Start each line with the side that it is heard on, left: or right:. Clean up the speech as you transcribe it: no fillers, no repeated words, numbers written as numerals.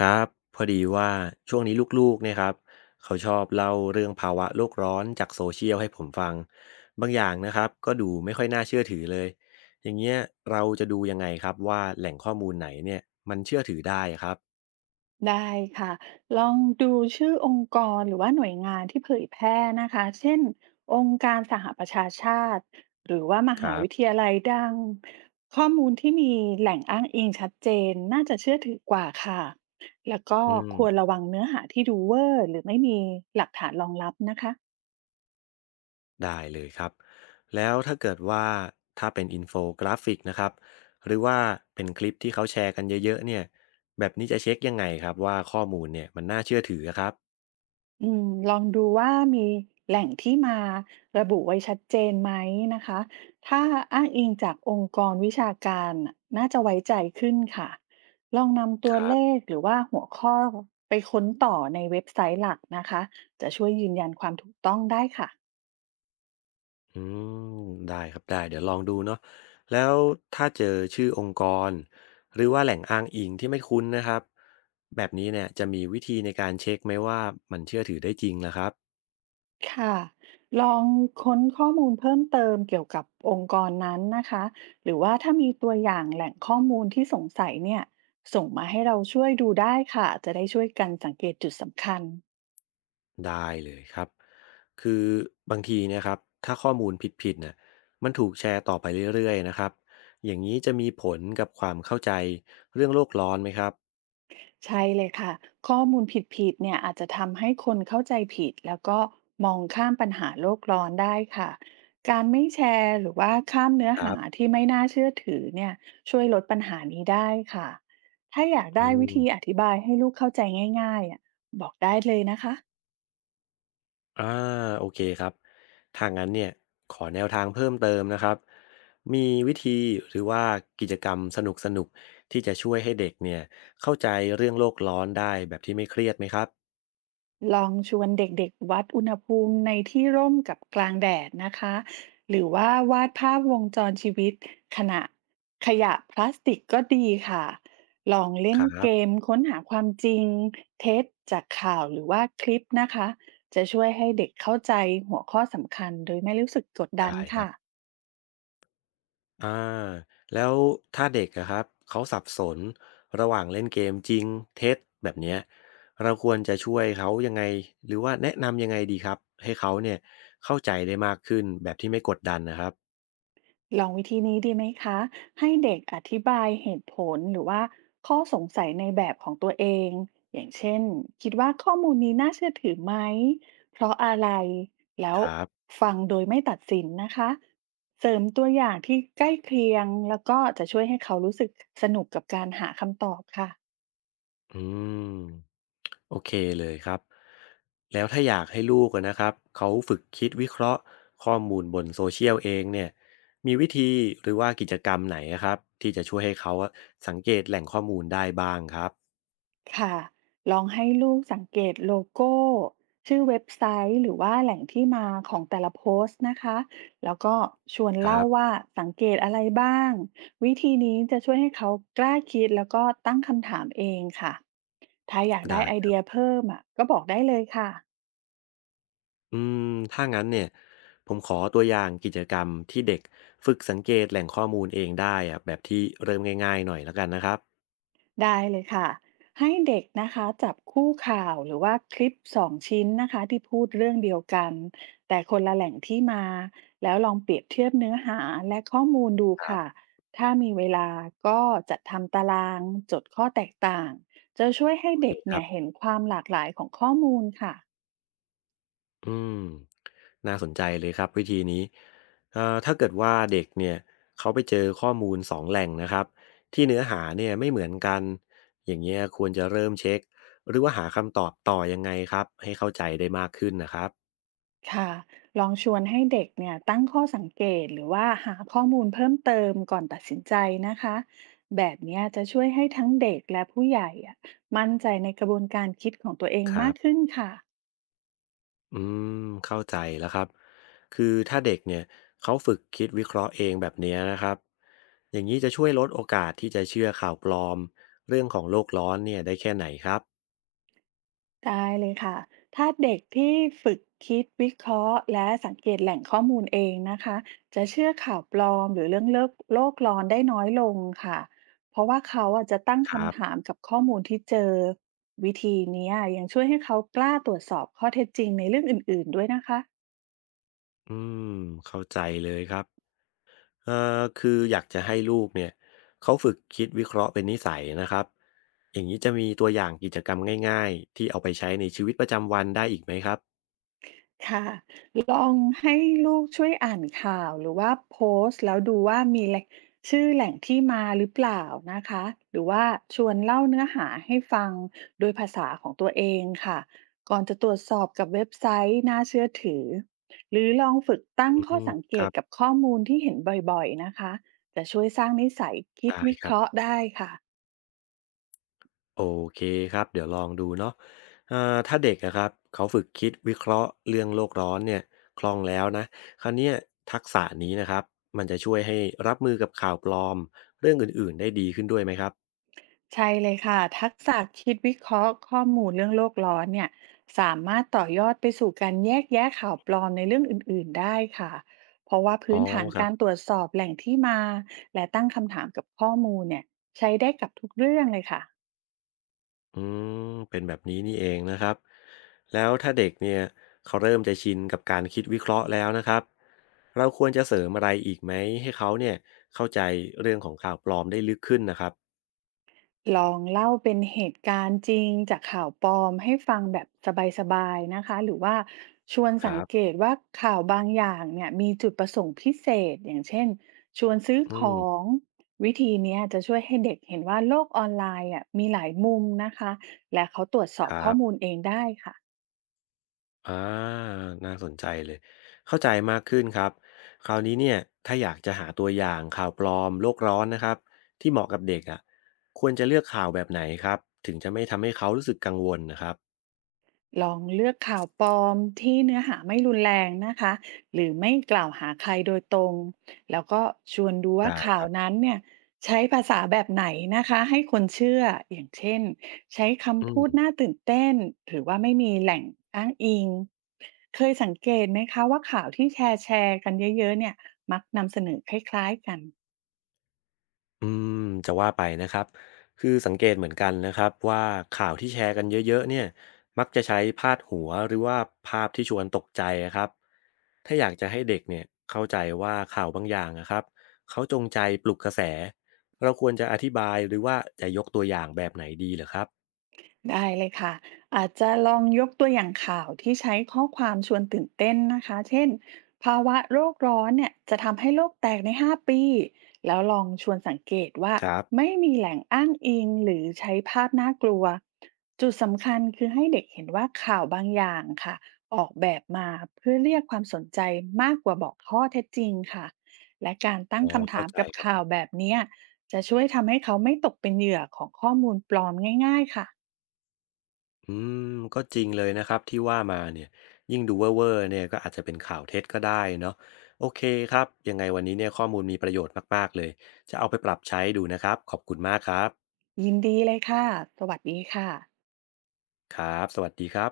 left: ครับพอดีว่าช่วงนี้ลูกๆเนี่ยครับเขาชอบเล่าเรื่องภาวะโลกร้อนจากโซเชียลให้ผมฟังบางอย่างนะครับก็ดูไม่ค่อยน่าเชื่อถือเลยอย่างเงี้ยเราจะดูยังไงครับว่าแหล่งข้อมูลไหนเนี่ยมันเชื่อถือได้ครับ
right: ได้ค่ะ ลองดูชื่อองค์กรหรือว่าหน่วยงานที่เผยแพร่นะคะ เช่นองค์การสหประชาชาติ หรือว่าม
left: ค
right: หา
left: รั
right: วิท
left: บ
right: ยาลัยดัง ข้อมูลที่มีแหล่งอ้างอิงชัดเจนน่าจะเชื่อถือกว่าค่ะ แล้วก็
left: อืม
right: ควรระวังเนื้อหาที่ดูเวอร์หรือไม่มีหลักฐานรองรับนะคะ
left: ได้เลยครับแล้วถ้าเกิดว่าถ้าเป็นอินโฟกราฟิกนะครับหรือว่าเป็นคลิปที่เขาแชร์กันเยอะๆเนี่ยแบบนี้จะเช็คยังไงครับว่าข้อมูลเนี่ยมันน่าเชื่อถือครับ
right: อืมลองดูว่ามีแหล่งที่มาระบุไว้ชัดเจนไหมนะคะ ถ้าอ้างอิงจากองค์กรวิชาการน่ะน่าจะไว้ใจขึ้นค่ะ ลองนำตัวเลขหรือว่าหัวข้อไปค้นต่อในเว็บไซต์หลักนะคะจะช่วยยืนยันความถูกต้องได้ค่ะ
left: อืมได้ครับได้เดี๋ยวลองดูเนาะแล้วถ้าเจอชื่อองค์กรหรือว่าแหล่งอ้างอิงที่ไม่คุ้นนะครับแบบนี้เนี่ยจะมีวิธีในการเช็คไหมว่ามันเชื่อถือได้จริงนะครับ
right: ค่ะลองค้นข้อมูลเพิ่มเติมเกี่ยวกับองค์กรนั้นนะคะหรือว่าถ้ามีตัวอย่างแหล่งข้อมูลที่สงสัยเนี่ยส่งมาให้เราช่วยดูได้ค่ะจะได้ช่วยกันสังเกตจุดสำคัญ
left: ได้เลยครับคือบางทีเนะครับถ้าข้อมูลผิดๆน่ะมันถูกแชร์ต่อไปเรื่อยๆนะครับอย่างนี้จะมีผลกับความเข้าใจเรื่องโลกร้อนไหมครับ
right: ใช่เลยค่ะข้อมูลผิดๆเนี่ยอาจจะทำให้คนเข้าใจผิดแล้วก็มองข้ามปัญหาโลกร้อนได้ค่ะการไม่แชร์หรือว่าข้ามเนื้อ
left: ครั
right: หา
left: บ
right: ที่ไม่น่าเชื่อถือเนี่ยช่วยลดปัญหานี้ได้ค่ะถ้าอยาก
left: อื
right: ได้วิ
left: ม
right: ธีอธิบายให้ลูกเข้าใจง่ายๆอ่ะบอกได้เลยนะคะ
left: อ่าโอเคครับถ้างนั้นเนี่ยขอแนวทางเพิ่มเติมนะครับมีวิธีหรือว่ากิจกรรมสนุกสนุกที่จะช่วยให้เด็กเนี่ยเข้าใจเรื่องโลกร้อนได้แบบที่ไม่เครียดไหมครับ
right: ลองชวนเด็กๆวัดอุณหภูมิในที่ร่มกับกลางแดดนะคะหรือว่าวาดภาพวงจรชีวิตขณะขยะพลาสติกก็ดีค่ะ ลอง
left: ค
right: เล่น
left: รั
right: เก
left: บ
right: มค้นหาความจริงเท็จจากข่าวหรือว่าคลิปนะคะจะช่วยให้เด็กเข้าใจหัวข้อสำคัญโดยไม่รู้สึกกดดัน
left: ได้ครั
right: ค่ะ
left: บอาแล้วถ้าเด็กอะครับเขาสับสนระหว่างเล่นเกมจริงเท็จแบบเนี้ยเราควรจะช่วยเขายังไงหรือว่าแนะนำยังไงดีครับให้เขาเนี่ยเข้าใจได้มากขึ้นแบบที่ไม่กดดันนะครับ
right: ลองวิธีนี้ดีไหมคะ ให้เด็กอธิบายเหตุผลหรือว่าข้อสงสัยในแบบของตัวเอง อย่างเช่นคิดว่าข้อมูลนี้น่าเชื่อถือไหม เพราะอะไร แล้ว
left: ครับ
right: ฟังโดยไม่ตัดสินนะคะ เสริมตัวอย่างที่ใกล้เคียงแล้วก็จะช่วยให้เขารู้สึกสนุกกับการหาคำตอบค่ะ
left: อืมโอเคเลยครับแล้วถ้าอยากให้ลูกอะนะครับเขาฝึกคิดวิเคราะห์ข้อมูลบนโซเชียลเองเนี่ยมีวิธีหรือว่ากิจกรรมไหนอะครับที่จะช่วยให้เขาอะสังเกตแหล่งข้อมูลได้บ้างครับ
right: ค่ะลองให้ลูกสังเกตโลโก้ชื่อเว็บไซต์หรือว่าแหล่งที่มาของแต่ละโพสต์นะคะแล้วก็ชวน
left: ค
right: เล่า
left: รับ
right: ว่าสังเกตอะไรบ้างวิธีนี้จะช่วยให้เขากล้าคิดแล้วก็ตั้งคำถามเองค่ะถ้าอยากได้
left: ได้
right: ไอ
left: ครั
right: เดีย
left: บ
right: เพิ่มอ่ะก็บอกได้เลยค่ะ
left: อืมถ้างั้นเนี่ยผมขอตัวอย่างกิจกรรมที่เด็กฝึกสังเกตแหล่งข้อมูลเองได้อะแบบที่เริ่มง่ายๆหน่อยแล้วกันนะครับ
right: ได้เลยค่ะให้เด็กนะคะจับคู่ข่าวหรือว่าคลิปสองชิ้นนะคะที่พูดเรื่องเดียวกันแต่คนละแหล่งที่มาแล้วลองเปรียบเทียบเนื้อหาและข้อมูลดู
left: ครั
right: ค่ะ
left: บ
right: ถ้ามีเวลาก็จัดทำตารางจดข้อแตกต่างจะช่วยให้
left: โอเค
right: เด็ก
left: ครั
right: เนี่
left: บ
right: ยเห็นความหลากหลายของข้อมูลค่ะ
left: อืมน่าสนใจเลยครับวิธีนี้ถ้าเกิดว่าเด็กเนี่ยเขาไปเจอข้อมูลสองแหล่งนะครับที่เนื้อหาเนี่ยไม่เหมือนกันอย่างเงี้ยควรจะเริ่มเช็คหรือว่าหาคำตอบต่อยังไงครับให้เข้าใจได้มากขึ้นนะครับ
right: ค่ะลองชวนให้เด็กเนี่ยตั้งข้อสังเกตหรือว่าหาข้อมูลเพิ่มเติมก่อนตัดสินใจนะคะแบบเนี้ยจะช่วยให้ทั้งเด็กและผู้ใหญ่อะมั่นใจในกระบวนการคิดของตัวเอง
left: ครั
right: มากขึ้
left: บ
right: นค่ะ
left: อืเข้าใจแล้วครับคือถ้าเด็กเนี่ยเขาฝึกคิดวิเคราะห์เองแบบเนี้ยนะครับอย่างนี้จะช่วยลดโอกาสที่จะเชื่อข่าวปลอมเรื่องของโลกร้อนเนี่ยได้แค่ไหนครับ
right: ได้เลยค่ะ ถ้าเด็กที่ฝึกคิดวิเคราะห์และสังเกตแหล่งข้อมูลเองนะคะ จะเชื่อข่าวปลอมหรือเรื่องเลิกโลกร้อนได้น้อยลงค่ะ เพราะว่าเขาอาจจะตั้ง
left: ครั
right: คำ
left: บ
right: ถามกับข้อมูลที่เจอ วิธีเนี้ยยังช่วยให้เขากล้าตรวจสอบข้อเท็จจริงในเรื่องอื่นๆด้วยนะคะ
left: อืมเข้าใจเลยครับ เอ่คืออยากจะให้ลูกเนี่ยเขาฝึกคิดวิเคราะห์เป็นนิสัยนะครับอย่างนี้จะมีตัวอย่างกิจกรรมง่ายๆที่เอาไปใช้ในชีวิตประจำวันได้อีกไหมครับ
right: ค่ะลองให้ลูกช่วยอ่านข่าวหรือว่าโพสต์แล้วดูว่ามีแหล่งชื่อแหล่งที่มาหรือเปล่านะคะหรือว่าชวนเล่าเนื้อหาให้ฟังโดยภาษาของตัวเองค่ะก่อนจะตรวจสอบกับเว็บไซต์น่าเชื่อถือหรือลองฝึกตั้งข้
left: อื
right: อ
left: ม
right: สังเก
left: ครั
right: ต
left: บ
right: กับข้อมูลที่เห็นบ่อยๆนะคะจะช่วยสร้างนิสัยคิด
left: ได้
right: วิ
left: ค
right: เค
left: รับ
right: ราะห์ได้ค่ะ
left: โอเคครับเดี๋ยวลองดูเนาะเอ่อถ้าเด็กนะครับเขาฝึกคิดวิเคราะห์เรื่องโลกร้อนเนี่ยคล่องแล้วนะคราวเนี้ยทักษะนี้นะครับมันจะช่วยให้รับมือกับข่าวปลอมเรื่องอื่นๆได้ดีขึ้นด้วยไหมครับ
right: ใช่เลยค่ะทักษะคิดวิเคราะห์ข้อมูลเรื่องโลกร้อนเนี่ยสามารถต่อยอดไปสู่การแยกแยะข่าวปลอมในเรื่องอื่นๆได้ค่ะเพราะว่า
left: อ๋อ
right: พื้นฐาน
left: ครั
right: การ
left: บ
right: ตรวจสอบแหล่งที่มาและตั้งคำถามกับข้อมูลเนี่ยใช้ได้กับทุกเรื่องเลยค่ะ
left: อืมเป็นแบบนี้นี่เองนะครับแล้วถ้าเด็กเนี่ยเขาเริ่มจะชินกับการคิดวิเคราะห์แล้วนะครับเราควรจะเสริมอะไรอีกไหมให้เขาเนี่ยเข้าใจเรื่องของข่าวปลอมได้ลึกขึ้นนะครับ
right: ลองเล่าเป็นเหตุการณ์จริงจากข่าวปลอมให้ฟังแบบสบายๆนะคะหรือว่าชวน
left: ครั
right: สังเก
left: บ
right: ตว่าข่าวบางอย่างเนี่ยมีจุดประสงค์พิเศษอย่างเช่นชวนซื้อ
left: อื
right: ข
left: ม
right: องวิธีเนี้ยจะช่วยให้เด็กเห็นว่าโลกออนไลน์อ่ะมีหลายมุมนะคะและเขาตรวจสอ
left: ค
right: บ
left: รั
right: ข้อมู
left: บ
right: ลเองได้ค่ะ
left: อ่าน่าสนใจเลยเข้าใจมากขึ้นครับคราวนี้เนี่ยถ้าอยากจะหาตัวอย่างข่าวปลอมโลกร้อนนะครับที่เหมาะกับเด็กอ่ะควรจะเลือกข่าวแบบไหนครับถึงจะไม่ทำให้เขารู้สึกกังวลนะครับ
right: ลองเลือกข่าวปลอมที่เนื้อหาไม่รุนแรงนะคะหรือไม่กล่าวหาใครโดยตรงแล้วก็ชวนดูว่า
left: ได้
right: ข่า
left: ค
right: ว
left: รับ
right: นั้นเนี่ยใช้ภาษาแบบไหนนะคะให้คนเชื่ออย่างเช่นใช้
left: อื
right: คำพูดน่า
left: ม
right: ตื่นเต้นหรือว่าไม่มีแหล่งอ้างอิงเคยสังเกตไหมคะว่าข่าวที่แชร์กันเยอะๆเนี่ยมัก
left: อืมจะว่าไปนะครับคือสังเกตเหมือนกันนะครับว่าข่าวที่แชร์กันเยอะๆเนี่ยมักจะใช้พาดหัวหรือว่าภาพที่ชวนตกใจอะครับถ้าอยากจะให้เด็กเนี่ยเข้าใจว่าข่าวบางอย่างนะครับเขาจงใจปลุกกระแสเราควรจะอธิบายหรือว่าจะยกตัวอย่างแบบไหนดีเหรอครับ
right: ได้เลยค่ะ อาจจะลองยกตัวอย่างข่าวที่ใช้ข้อความชวนตื่นเต้นนะคะ เช่นภาวะโลกร้อนเนี่ยจะทำให้โลกแตกใน5ปี แล้วลองชวนสังเกตว่า
left: ครับ
right: ไม่มีแหล่งอ้างอิงหรือใช้ภาพน่ากลัว จุดสำคัญคือให้เด็กเห็นว่าข่าวบางอย่างค่ะออกแบบมาเพื่อเรียกความสนใจมากกว่าบอกข้อเท็จจริงค่ะ และการตั้ง
left: อ๋อ
right: คำ
left: เข้า
right: ถาม
left: ใจ
right: กับ
left: ครั
right: ข่า
left: บ
right: วแบบเนี้ยจะช่วยทำให้เขาไม่ตกเป็นเหยื่อของข้อมูลปลอมง่ายๆค่ะ
left: อืมก็จริงเลยนะครับที่ว่ามาเนี่ยยิ่งดูเว่อร์ๆเนี่ยก็อาจจะเป็นข่าวเท็จก็ได้เนาะโอเคครับยังไงวันนี้เนี่ยข้อมูลมีประโยชน์มากๆเลยจะเอาไปปรับใช้ดูนะครับขอบคุณมากครับ
right: ยินดีเลยค่ะ สวัสดีค่ะ
left: ครับสวัสดีครับ